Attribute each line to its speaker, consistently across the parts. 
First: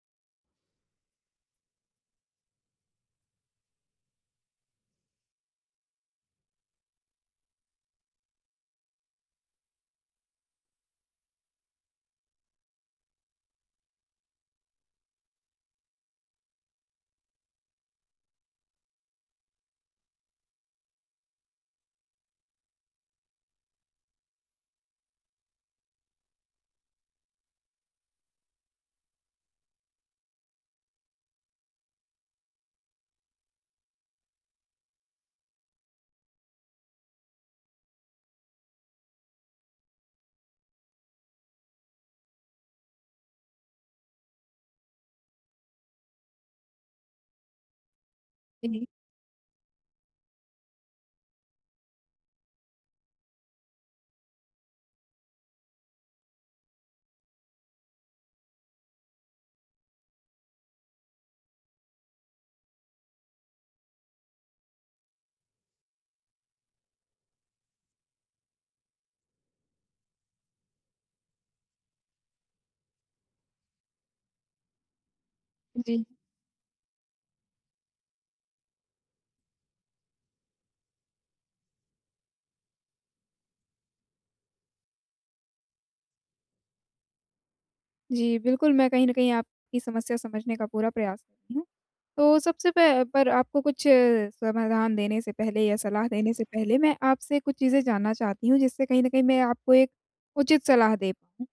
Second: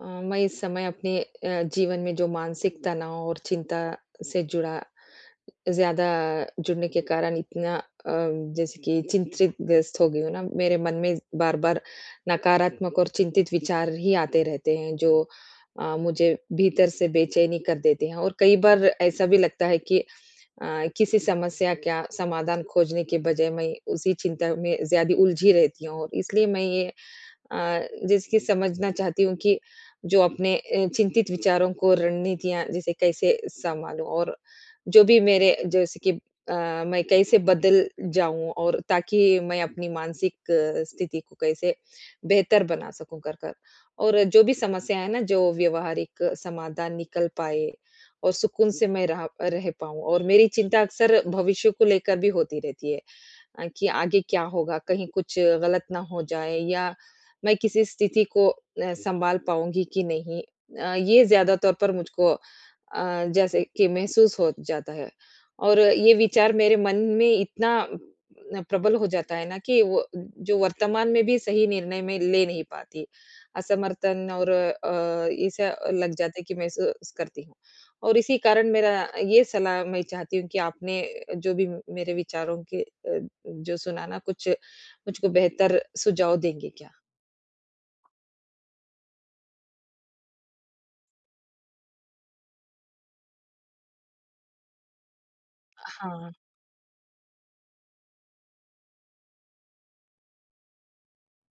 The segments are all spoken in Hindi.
Speaker 1: मैं इस समय अपने जीवन में जो मानसिक तनाव और चिंता से जुड़ा ज़्यादा जुड़ने के कारण इतना जैसे कि चिंतित ग्रस्त हो गई हूँ ना, मेरे मन में बार-बार नकारात्मक और चिंतित विचार ही आते रहते हैं जो मुझे भीतर से बेचैनी कर देते हैं और कई बार ऐसा भी लगता है कि किसी समस्या का समाधान खोजने के बजाय मैं उसी चिंता में ज़्यादा उलझी रहती हूँ और इसलिए मैं ये जिसकी समझना चाहती हूँ कि जो अपने चिंतित विचारों को रणनीतियाँ जैसे कैसे संभालूँ और जो भी मेरे जैसे कि अ, मैं कैसे बदल जाऊँ और ताकि मैं अपनी मानसिक स्थिति को कैसे बेहतर बना सकूँ कर कर और जो भी समस्या है ना जो व्यवहारिक समाधान निकल पाए और सुकून से
Speaker 2: जी,
Speaker 1: मैं रह रह पाऊँ और मेरी चिंता अक्सर भविष्य को लेकर भी होती रहती है कि आगे क्या होगा? कहीं कुछ गलत ना हो जाए या मैं किसी स्थिति को सँभाल पाऊँगी कि नहीं? ये ज़्यादा तौर पर मुझको जैसे कि महसूस हो जाता है और ये विचार मेरे मन में इतना प्रबल हो जाता है ना कि वो जो वर्तमान में भी सही निर्णय मैं ले नहीं पाती। असमर्थन और ऐसा
Speaker 2: जी,
Speaker 1: लग जाता है कि महसूस करती हूँ और इसी कारण मेरा ये सलाह मैं चाहती हूँ कि आपने जो भी मेरे विचारों के अ जो सुनाना कुछ मुझको बेहतर सुझाव देंगे क्या?
Speaker 2: जी, बिल्कुल, मैं कहीं न कहीं आपकी समस्या समझने का पूरा प्रयास कर रही हूँ। तो सबसे प पर आपको कुछ समाधान देने से पहले या सलाह
Speaker 1: हाँ,
Speaker 2: देने से पहले मैं आपसे कुछ चीज़ें जानना चाहती हूँ, जिससे कहीं न कहीं मैं आपको एक उचित सलाह दे पाऊँ।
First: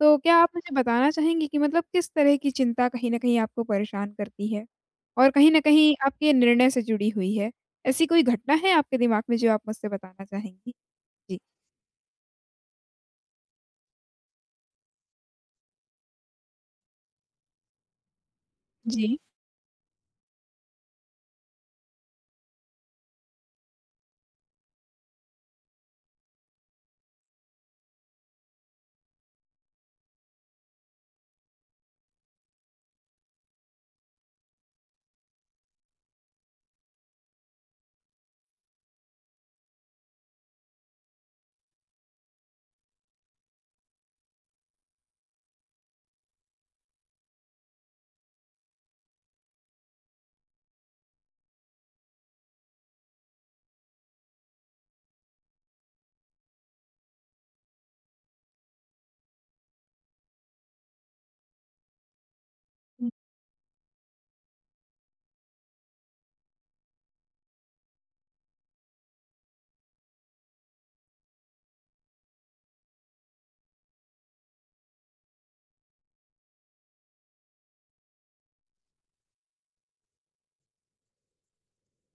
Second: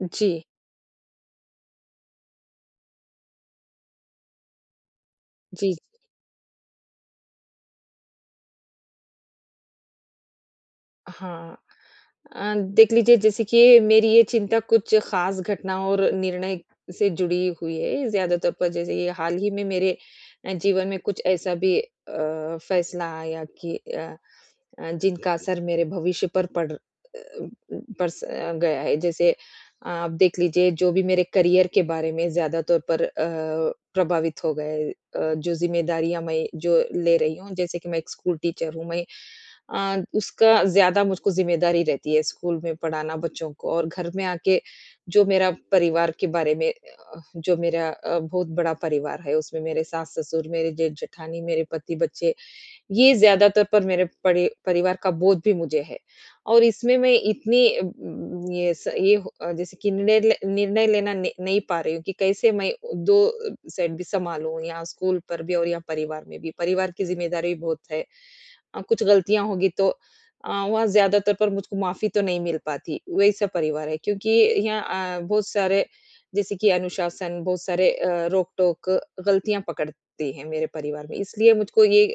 Speaker 2: तो क्या
Speaker 1: जी,
Speaker 2: आप मुझे बताना चाहेंगी कि मतलब किस तरह की चिंता कहीं न कहीं आपको परेशान करती है? और कहीं न
Speaker 1: जी,
Speaker 2: कहीं आपके निर्णय से जुड़ी हुई है? ऐसी कोई घटना है आपके दिमाग में जो आप मुझसे बताना चाहेंगी? जी।
Speaker 1: हाँ। देख लीजिए जैसे कि मेरी ये चिंता कुछ ख़ास घटना और निर्णय से जुड़ी हुई है, ज़्यादातर पर जैसे ये
Speaker 2: जी।
Speaker 1: हाल ही में मेरे जीवन में कुछ ऐसा भी फैसला आया कि जिनका असर मेरे भविष्य पर पड़ गया है। जैसे आप देख लीजिए जो भी मेरे करियर के बारे में ज़्यादा तौर पर प्रभावित हो गए। जो ज़िम्मेदारियाँ मैं जो ले रही हूँ, जैसे कि मैं एक स्कूल टीचर हूँ, मैं उसका ज़्यादा मुझको ज़िम्मेदारी रहती है स्कूल में पढ़ाना बच्चों को और घर में आके जो मेरा परिवार के बारे में जो मेरा बहुत बड़ा परिवार है, उसमें मेरे सास-ससुर, मेरे जेठ-जेठानी, मेरे पति, बच्चे ये ज़्यादातर पर मेरे परिवार का बोझ भी मुझे है और इसमें मैं इतनी अ, उम, ये स ये हो अ, जैसे कि निर्णय लेना न नहीं पा रही हूँ कि कैसे मैं
Speaker 2: हुँ,
Speaker 1: 2 साइड भी सँभालूँ, यहाँ स्कूल पर भी और यहाँ परिवार में भी। परिवार की ज़िम्मेदारी भी बहुत है। कुछ गलतियाँ होगी तो वहाँ ज़्यादातर पर मुझको माफ़ी तो नहीं मिल पाती, वैसा परिवार है। क्योंकि यहाँ बहुत सारे जैसे कि अनुशासन, बहुत सारे रोक-टोक, गलतियाँ पकड़ती हैं मेरे परिवार में। इसलिए मुझको ये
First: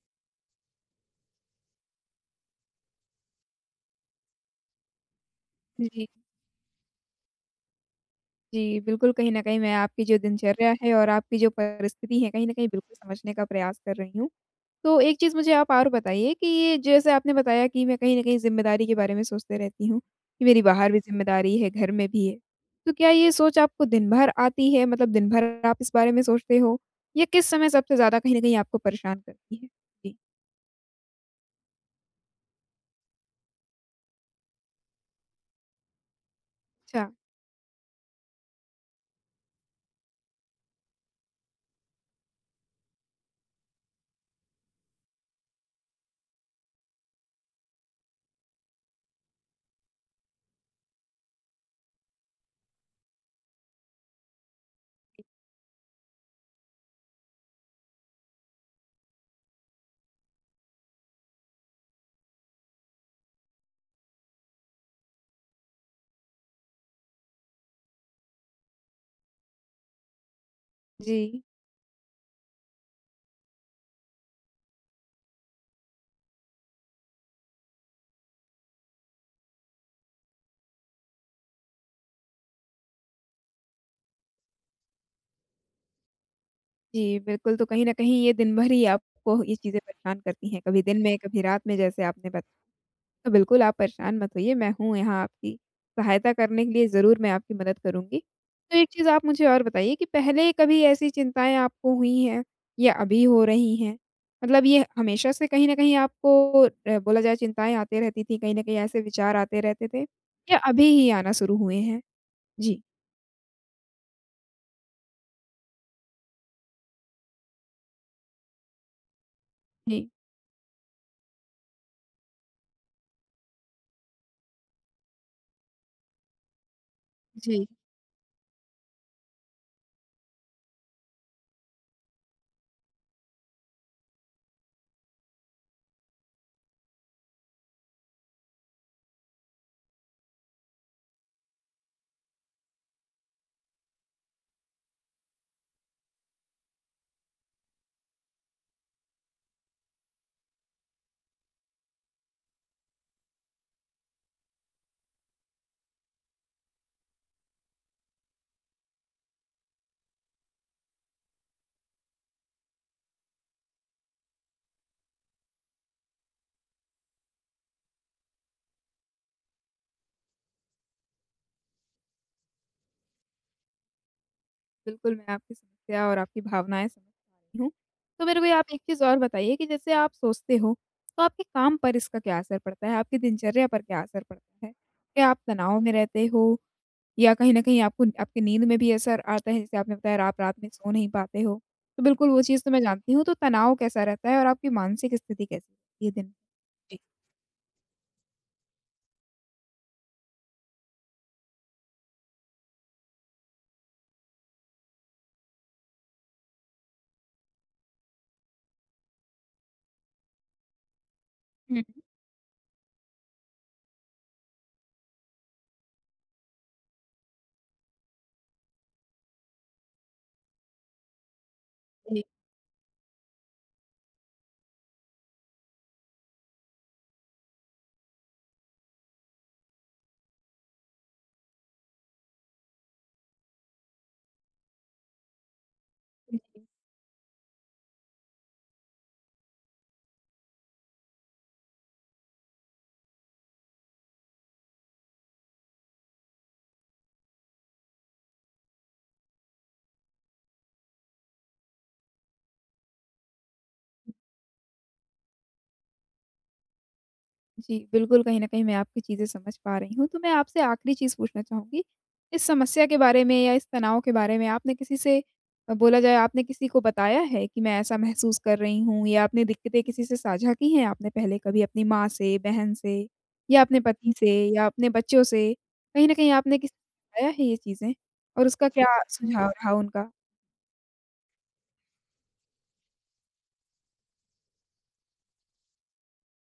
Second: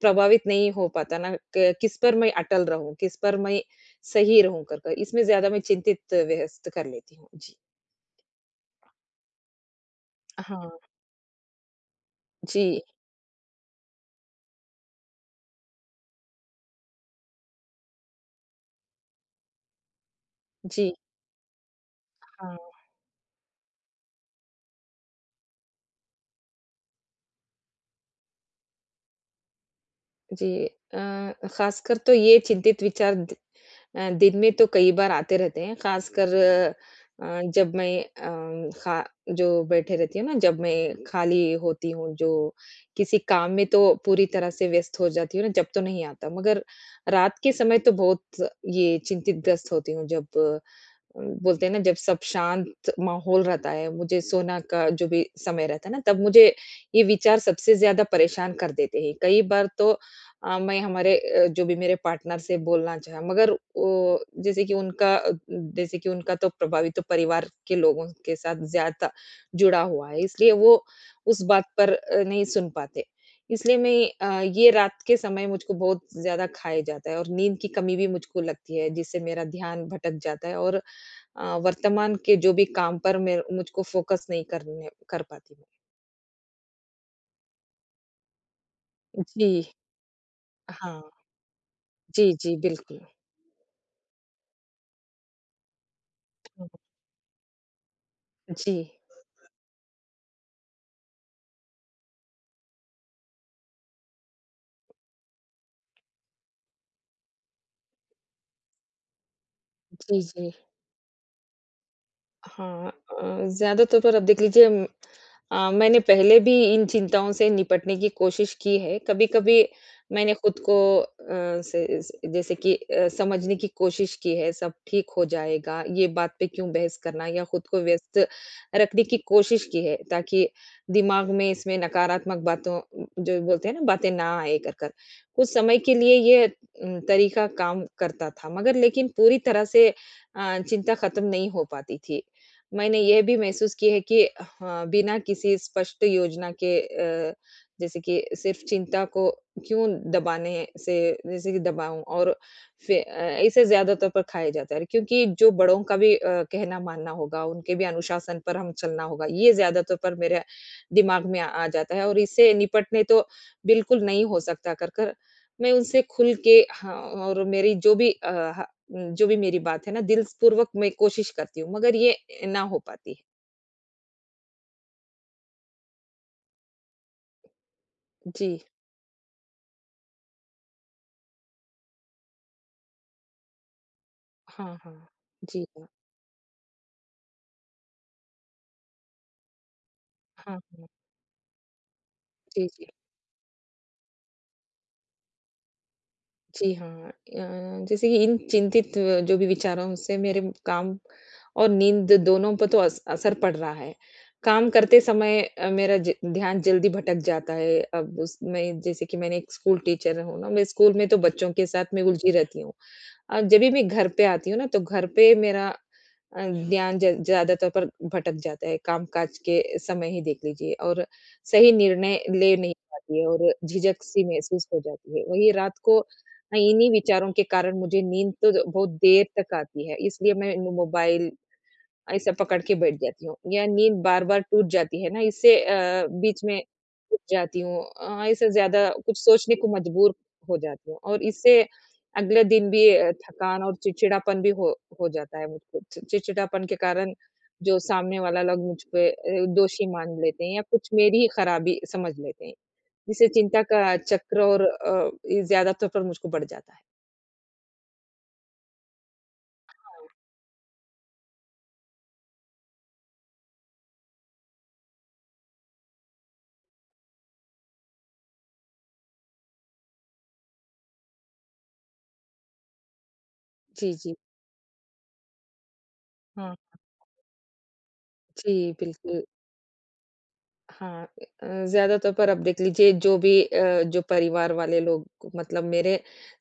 Speaker 1: प्रभावित नहीं हो पाता ना क किस पर मैं अटल रहूँ, किस पर मैं सही रहूँ कर कर, इसमें ज़्यादा मैं
Speaker 2: जी।
Speaker 1: चिंतित व्यस्त कर लेती हूँ। जी।
Speaker 2: जी, बिल्कुल, कहीं न कहीं मैं आपकी जो दिनचर्या
Speaker 1: हाँ।
Speaker 2: है और आपकी जो परिस्थिति है, कहीं न कहीं
Speaker 1: जी,
Speaker 2: बिल्कुल समझने का प्रयास कर रही हूँ। तो एक चीज़ मुझे आप और बताइए कि ये जैसे आपने बताया कि मैं कहीं न कहीं ज़िम्मेदारी के बारे में सोचते रहती हूँ, कि मेरी बाहर
Speaker 1: जी।
Speaker 2: भी ज़िम्मेदारी है, घर में भी है।
Speaker 1: हाँ।
Speaker 2: तो क्या ये सोच आपको दिन भर आती है? मतलब दिन भर आप इस बारे में सोचते हो? या किस समय सबसे ज़्यादा कहीं न कहीं आपको परेशान करती है? जी।
Speaker 1: जी, ख़ासकर तो ये चिंतित विचार दिन में तो कई बार आते रहते हैं, ख़ासकर
Speaker 2: अच्छा,
Speaker 1: जब मैं अ, खा जो बैठे रहती हूँ ना, जब मैं खाली होती हूँ, जो किसी काम में तो पूरी तरह से व्यस्त हो जाती हूँ ना, जब तो नहीं आता। मगर रात के समय तो बहुत ये चिंतित-ग्रस्त होती हूँ, जब बोलते हैं ना जब सब शांत माहौल रहता है, मुझे सोना का जो भी समय रहता है ना, तब मुझे ये विचार सबसे ज़्यादा परेशान कर देते हैं। कई बार तो मैं हमारे जो भी मेरे पार्टनर से बोलना चाहा मगर वो जैसे कि उनका तो प्रभावित तो परिवार के लोगों के साथ ज़्यादा जुड़ा हुआ है, इसलिए वो
Speaker 2: जी।
Speaker 1: उस बात पर नहीं सुन पाते। इसलिए मैं ये रात के समय मुझको बहुत ज़्यादा खाए जाता है और नींद की कमी भी मुझको लगती है, जिससे मेरा ध्यान भटक जाता है और वर्तमान के जो भी काम पर मैं मुझको फोकस नहीं करने कर पाती हूँ।
Speaker 2: जी, बिल्कुल, तो कहीं न कहीं ये दिन भर ही आपको
Speaker 1: जी,
Speaker 2: ये चीज़ें परेशान करती हैं, कभी दिन
Speaker 1: हाँ।
Speaker 2: में, कभी रात में जैसे आपने
Speaker 1: जी,
Speaker 2: बताया।
Speaker 1: जी, बिल्कुल।
Speaker 2: तो बिल्कुल आप परेशान मत होइए, मैं हूँ यहाँ आपकी सहायता करने के लिए ज़रूर मैं आपकी मदद करूँगी।
Speaker 1: जी,
Speaker 2: तो एक चीज़ आप मुझे और बताइए कि पहले कभी ऐसी चिंताएँ आपको हुई हैं या अभी हो रही हैं? मतलब ये हमेशा से कहीं न कहीं आपको बोला जाए चिंताएँ आती रहती थी, कहीं न कहीं ऐसे विचार आते रहते थे
Speaker 1: जी, जी।
Speaker 2: या अभी ही आना शुरू हुए हैं? जी।
Speaker 1: हाँ ज़्यादातर पर आप देख लीजिए मैंने पहले भी इन चिंताओं से निपटने की कोशिश की है। कभी-कभी
Speaker 2: जी,
Speaker 1: मैंने खुद को अ, से स जैसे कि समझने की कोशिश की है, सब ठीक हो जाएगा, ये बात पे क्यों बहस करना या
Speaker 2: जी।
Speaker 1: खुद को व्यस्त रखने की कोशिश की है, ताकि दिमाग में इसमें नकारात्मक बातों जो बोलते हैं ना, बातें ना आए कर कर। कुछ समय के लिए ये तरीका काम करता था मगर लेकिन पूरी तरह से चिंता खत्म नहीं हो पाती थी। मैंने यह भी महसूस की है कि हाँ, बिना किसी स्पष्ट योजना के जैसे कि सिर्फ चिंता को क्यों दबाने से जैसे कि दबाऊँ और ऐसे ज़्यादातर पर खाया जाता है क्योंकि जो बड़ों का भी कहना मानना होगा, उनके भी अनुशासन पर हम चलना होगा, ये ज़्यादातर पर मेरे दिमाग में आ आ जाता है और इससे निपटने तो बिल्कुल नहीं हो सकता कर कर, मैं उनसे खुल के हाँ और मेरी जो भी अ, ह जो भी मेरी बात है ना दिलपूर्वक मैं कोशिश करती हूँ, मगर ये ना हो पाती है।
Speaker 2: बिल्कुल, मैं आपकी समस्या और आपकी भावनाएँ समझ पा रही हूँ। तो मेरे
Speaker 1: जी,
Speaker 2: को ये आप एक चीज़ और बताइए कि जैसे आप सोचते हो, तो आपके काम पर इसका क्या असर पड़ता है? आपकी दिनचर्या पर क्या असर पड़ता है?
Speaker 1: हाँ, हाँ।
Speaker 2: क्या आप
Speaker 1: जी,
Speaker 2: तनाव
Speaker 1: हाँ।
Speaker 2: में रहते हो या कहीं न कहीं आपको आपकी नींद में भी असर आता है? जैसे आपने बताया आप रात
Speaker 1: हाँ,
Speaker 2: में सो
Speaker 1: हाँ।
Speaker 2: नहीं पाते हो। तो बिल्कुल वो चीज़
Speaker 1: जी,
Speaker 2: तो मैं
Speaker 1: जी।
Speaker 2: जानती हूँ, तो तनाव कैसा रहता है और आपकी मानसिक स्थिति कैसी रहती है दिन में?
Speaker 1: जी
Speaker 2: जी।
Speaker 1: हाँ। जैसे कि इन चिंतित जो भी विचारों से मेरे काम और नींद दोनों पर तो अस असर पड़ रहा है। काम करते समय मेरा ज ध्यान जल्दी भटक जाता है। अब उसमें जैसे कि मैंने एक स्कूल टीचर हूँ ना, मैं स्कूल में तो बच्चों के
Speaker 2: हुँ,
Speaker 1: साथ मैं
Speaker 2: हुँ।
Speaker 1: उलझी रहती हूँ। जभी मैं घर पे आती हूँ ना, तो घर पे मेरा ध्यान ज ज़्यादातर पर भटक जाता है। काम-काज के समय ही देख लीजिए और सही निर्णय ले नहीं पाती है और झिझक-सी महसूस हो जाती है। वहीं रात को हाँ, इन्हीं विचारों के कारण मुझे नींद तो ज बहुत देर तक आती है, इसलिए मैं मो मोबाइल ऐसा पकड़ के बैठ जाती हूँ। या नींद बार-बार टूट जाती है ना, इससे बीच में उठ जाती हूँ ऐसे ज़्यादा कुछ सोचने को मजबूर हो जाती हूँ और इससे अगले दिन भी थकान और चिड़चिड़ापन भी हो जाता है मुझको। चि चिड़चिड़ापन के कारण जो सामने वाला लोग मुझ पे दोषी मान लेते हैं या कुछ मेरी ही खराबी समझ लेते हैं, जिससे चिंता का चक्र और ये ज़्यादातर पर मुझको बढ़ जाता है।
Speaker 2: जी, बिल्कुल, कहीं न कहीं मैं आपकी चीज़ें समझ पा रही हूँ। तो मैं आपसे आखिरी चीज़ पूछना चाहूँगी, इस समस्या के बारे में या इस तनाव के बारे में आपने किसी से बोला जाए आपने किसी को बताया है कि मैं ऐसा महसूस कर रही हूँ या आपने दिक्कतें किसी से साझा की हैं आपने पहले कभी अपनी माँ से, बहन से या अपने
Speaker 1: जी,
Speaker 2: पति
Speaker 1: जी।
Speaker 2: से या अपने बच्चों से? कहीं न कहीं आपने किसी
Speaker 1: हाँ।
Speaker 2: को बताया है ये चीज़ें और
Speaker 1: जी,
Speaker 2: उसका क्या हुँ।
Speaker 1: बिल्कुल।
Speaker 2: सुझाव रहा उनका?
Speaker 1: हाँ, ज़्यादातर पर अब देख लीजिए जो भी जो परिवार वाले लोग मतलब मेरे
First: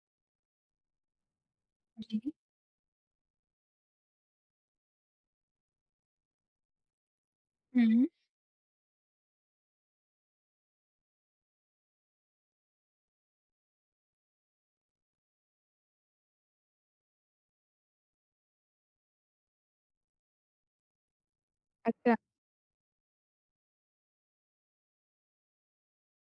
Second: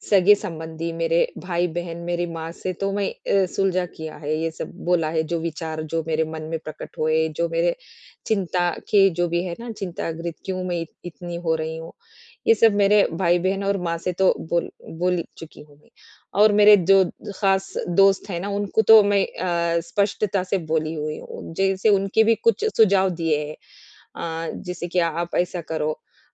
Speaker 1: सगे-संबंधी, मेरे भाई-बहन, मेरी
Speaker 2: जी।
Speaker 1: माँ से तो मैं सुलझा किया है, ये सब बोला है जो विचार जो मेरे मन में प्रकट हुए, जो मेरे
Speaker 2: हुँ।
Speaker 1: चिंता के जो भी है ना चिंतागृत क्यों मैं इत इतनी हो रही हूँ, ये सब मेरे भाई-बहन और माँ से तो बोल बोल चुकी हूँ मैं। और मेरे जो ख़ास दोस्त हैं ना उनको तो मैं स्पष्टता से बोली हुई हूँ, जैसे
Speaker 2: अच्छा।
Speaker 1: उनके भी कुछ सुझाव दिए हैं जैसे कि आप ऐसा करो,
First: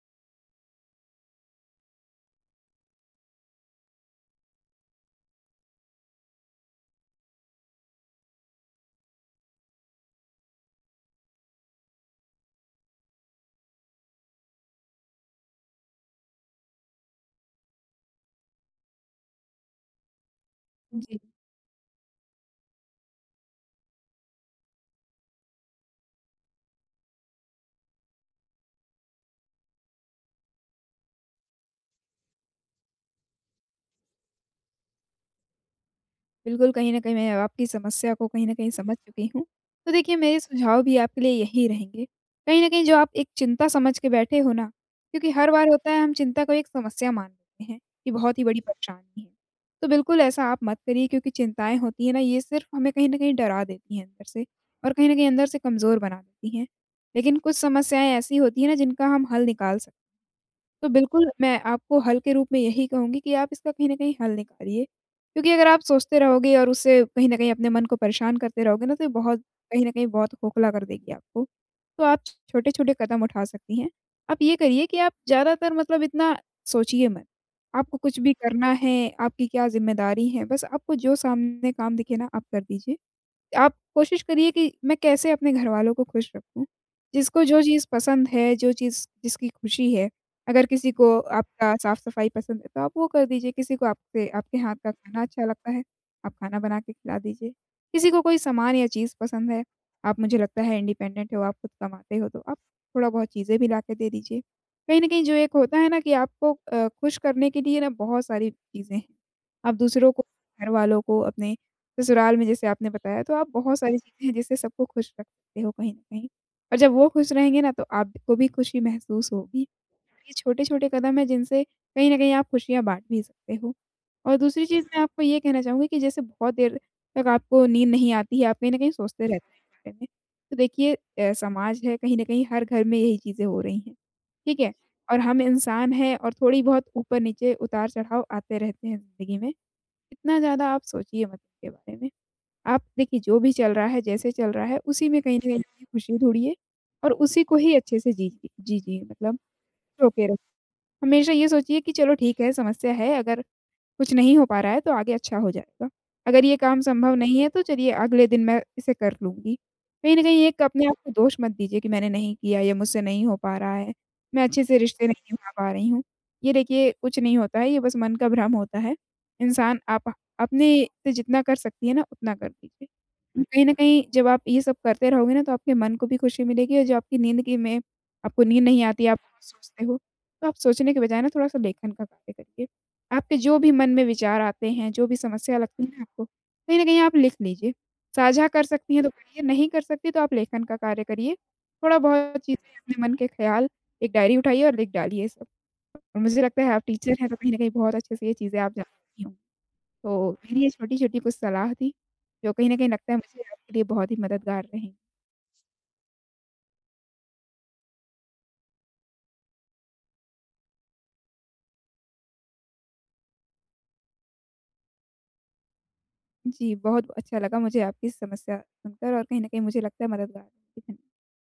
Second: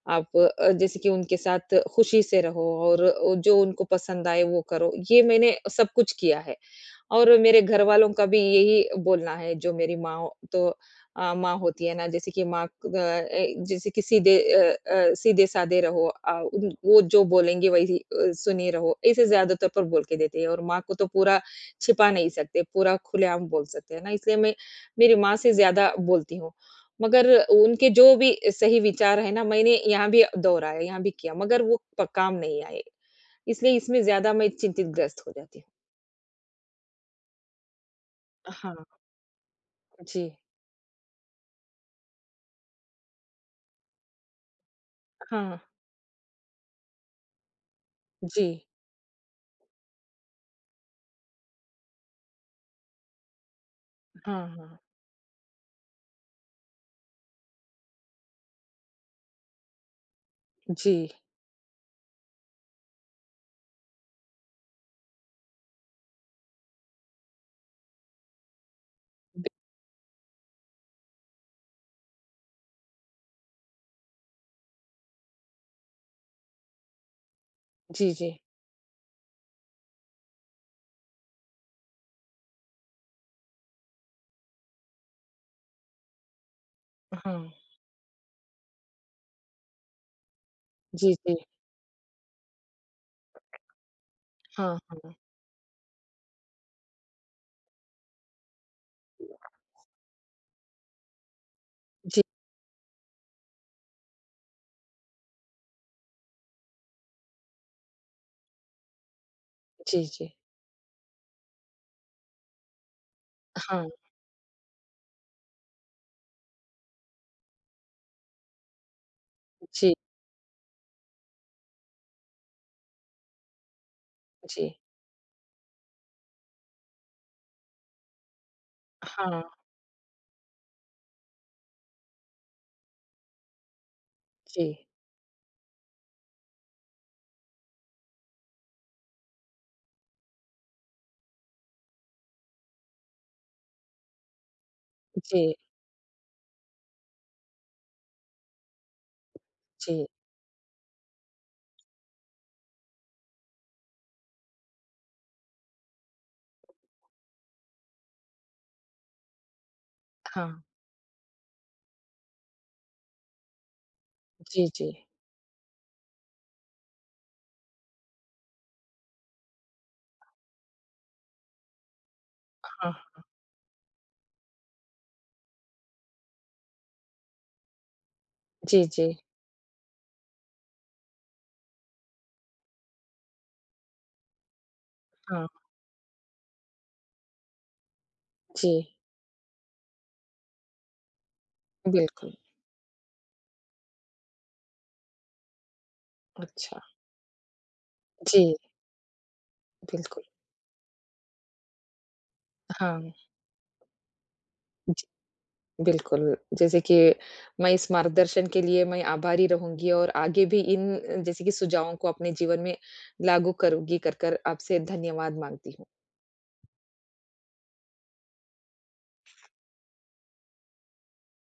Speaker 1: आप जैसे कि उनके साथ खुशी से रहो और जो उनको पसंद आए वो करो। ये मैंने सब कुछ किया है और मेरे घरवालों का भी यही बोलना है, जो मेरी माँ तो माँ होती है ना, जैसे कि माँ क अ ए, जैसे कि सीधे सीधे-साधे रहो उन वो जो बोलेंगे वही सुने रहो, ऐसे ज़्यादातर पर बोल के देते हैं और माँ को तो
Speaker 2: जी।
Speaker 1: पूरा छिपा नहीं सकते, पूरा खुलेआम बोल सकते हैं ना, इसलिए मैं मेरी माँ से ज़्यादा बोलती हूँ। मगर उनके जो भी सही विचार है ना, मैंने यहाँ भी दोहराया, यहाँ भी किया, मगर वो प काम नहीं आए, इसलिए इसमें ज़्यादा मैं चिंतित ग्रस्त हो जाती
Speaker 2: बिल्कुल, कहीं न कहीं मैं आपकी समस्या को कहीं
Speaker 1: हूँ।
Speaker 2: न कहीं समझ
Speaker 1: हाँ।
Speaker 2: चुकी हूँ। तो देखिए
Speaker 1: जी,
Speaker 2: मेरे सुझाव भी आपके लिए यही रहेंगे। कहीं न कहीं जो आप एक चिंता समझ के बैठे हो ना, क्योंकि हर
Speaker 1: हाँ,
Speaker 2: बार होता है हम चिंता को एक समस्या मान लेते हैं, कि बहुत ही
Speaker 1: जी,
Speaker 2: बड़ी परेशानी है। तो बिल्कुल ऐसा आप मत करिए क्योंकि चिंताएँ होती हैं ना, ये सिर्फ़ हमें कहीं न कहीं डरा देती हैं अंदर से
Speaker 1: हाँ, हाँ,
Speaker 2: और कहीं न कहीं अंदर से कमज़ोर बना देती हैं। लेकिन कुछ समस्याएँ ऐसी होती हैं ना जिनका हम हल निकाल सक तो
Speaker 1: जी,
Speaker 2: बिल्कुल, मैं आपको हल के रूप में यही कहूँगी कि आप इसका कहीं न कहीं हल निकालिए। क्योंकि अगर आप सोचते रहोगे और उससे कहीं न कहीं अपने मन को परेशान करते रहोगे ना, तो ये बहुत
Speaker 1: बि
Speaker 2: कहीं न कहीं बहुत खोखला कर देगी आपको। तो आप छोटे-छोटे कदम उठा सकती हैं। आप ये करिए कि आप ज़्यादातर मतलब इतना सोचिए मत। आपको
Speaker 1: जी,
Speaker 2: कुछ भी
Speaker 1: जी,
Speaker 2: करना है, आपकी क्या ज़िम्मेदारी है, बस आपको जो सामने काम दिखे ना, आप कर दीजिए। आप कोशिश करिए कि मैं कैसे अपने घरवालों को खुश रखूँ। जिसको
Speaker 1: हाँ,
Speaker 2: जो चीज़ पसंद है, जो चीज़ जिसकी खुशी है, अगर किसी
Speaker 1: जी,
Speaker 2: को
Speaker 1: जी,
Speaker 2: आपका साफ-सफाई पसंद है, तो आप वो कर दीजिए, किसी को आपसे आपके हाथ
Speaker 1: हाँ,
Speaker 2: का
Speaker 1: हाँ,
Speaker 2: खाना अच्छा लगता है, आप खाना बना के खिला दीजिए। किसी को कोई सामान या चीज़ पसंद है, आप मुझे लगता है इंडिपेंडेंट हो, आप खुद कमाते
Speaker 1: जी,
Speaker 2: हो, तो आप थोड़ा-बहुत चीज़ें भी ला के दे दीजिए। कहीं न कहीं जो एक होता है ना कि आपको खुश करने के लिए ना बहुत सारी चीज़ें हैं। आप
Speaker 1: जी,
Speaker 2: दूसरों को,
Speaker 1: जी,
Speaker 2: घरवालों को, अपने ससुराल में जैसे आपने बताया, तो आप बहुत
Speaker 1: हाँ,
Speaker 2: सारी चीज़ें हैं जिससे सबको खुश रख सकते हो कहीं न कहीं और जब वो खुश रहेंगे ना, तो आपको भी खुशी महसूस होगी।
Speaker 1: जी,
Speaker 2: ये छोटे-छोटे कदम हैं जिनसे कहीं न कहीं आप खुशियाँ बाँट भी सकते हो और दूसरी
Speaker 1: जी,
Speaker 2: चीज़ मैं आपको ये कहना चाहूँगी कि जैसे बहुत देर तक आपको नींद नहीं आती है, आप कहीं न कहीं सोचते
Speaker 1: हाँ,
Speaker 2: रहते हैं इस बारे में। तो देखिए समाज है, कहीं न कहीं हर घर में यही चीज़ें हो रही हैं, ठीक
Speaker 1: जी,
Speaker 2: है? और हम इंसान हैं और थोड़ी बहुत ऊपर-नीचे, उतार-चढ़ाव आते रहते हैं ज़िंदगी में। इतना ज़्यादा आप सोचिए मत इसके बारे में। आप देखिए जो भी चल रहा है, जैसे चल रहा है, उसी में कहीं न कहीं
Speaker 1: जी,
Speaker 2: अपनी खुशी ढूँढिए और उसी को ही अच्छे से जी जी जीजिए मतलब
Speaker 1: जी,
Speaker 2: रोके रख हमेशा ये सोचिए कि चलो ठीक है, समस्या है अगर कुछ नहीं हो पा रहा है तो आगे अच्छा हो जाएगा। अगर ये काम संभव नहीं है तो चलिए अगले दिन मैं इसे कर लूँगी। कहीं न कहीं
Speaker 1: हाँ,
Speaker 2: एक अपने आप को दोष मत दीजिए कि मैंने नहीं किया या मुझसे नहीं हो पा रहा है, मैं अच्छे
Speaker 1: जी,
Speaker 2: से
Speaker 1: जी,
Speaker 2: रिश्ते नहीं निभा पा रही हूँ। ये देखिए कुछ नहीं होता है, ये बस मन का भ्रम होता है। इंसान आप अपने से जितना कर सकती है ना उतना कर दीजिए।
Speaker 1: हाँ,
Speaker 2: तो कहीं न कहीं जब आप ये सब करते रहोगे ना तो आपके मन को भी खुशी मिलेगी और जो आपकी नींद की में आपको नींद
Speaker 1: जी,
Speaker 2: नहीं आती,
Speaker 1: जी,
Speaker 2: आप बहुत सोचते हो, तो आप सोचने के बजाय ना थोड़ा-सा लेखन का कार्य करिए। आपके जो भी मन में विचार आते हैं, जो भी
Speaker 1: हाँ,
Speaker 2: समस्या लगती है ना आपको, कहीं न कहीं आप लिख लीजिए। साझा कर
Speaker 1: जी,
Speaker 2: सकती हैं तो करिए, नहीं कर सकती तो आप लेखन का कार्य करिए।
Speaker 1: बिल्कुल,
Speaker 2: थोड़ा-बहुत चीज़ें अपने मन के ख़्याल एक डायरी उठाइए और लिख डालिए ये सब। और मुझे लगता है
Speaker 1: अच्छा,
Speaker 2: आप टीचर हैं तो कहीं न कहीं बहुत अच्छे से ये
Speaker 1: जी,
Speaker 2: चीज़ें आप जानती होंगी।
Speaker 1: बिल्कुल,
Speaker 2: तो मेरी ये छोटी-छोटी कुछ सलाह थी, जो कहीं न कहीं
Speaker 1: हाँ,
Speaker 2: लगता है मुझे आपके लिए बहुत ही मददगार रहेंगी।
Speaker 1: जी। बिल्कुल, जैसे कि मैं इस मार्गदर्शन के लिए मैं आभारी रहूँगी और आगे भी इन जैसे कि सुझावों को अपने जीवन में लागू करूँगी कर कर आपसे धन्यवाद माँगती हूँ।
Speaker 2: जी, बहुत अच्छा लगा मुझे आपकी समस्या सुनकर और कहीं न कहीं मुझे लगता है मददगार होंगी। धन्य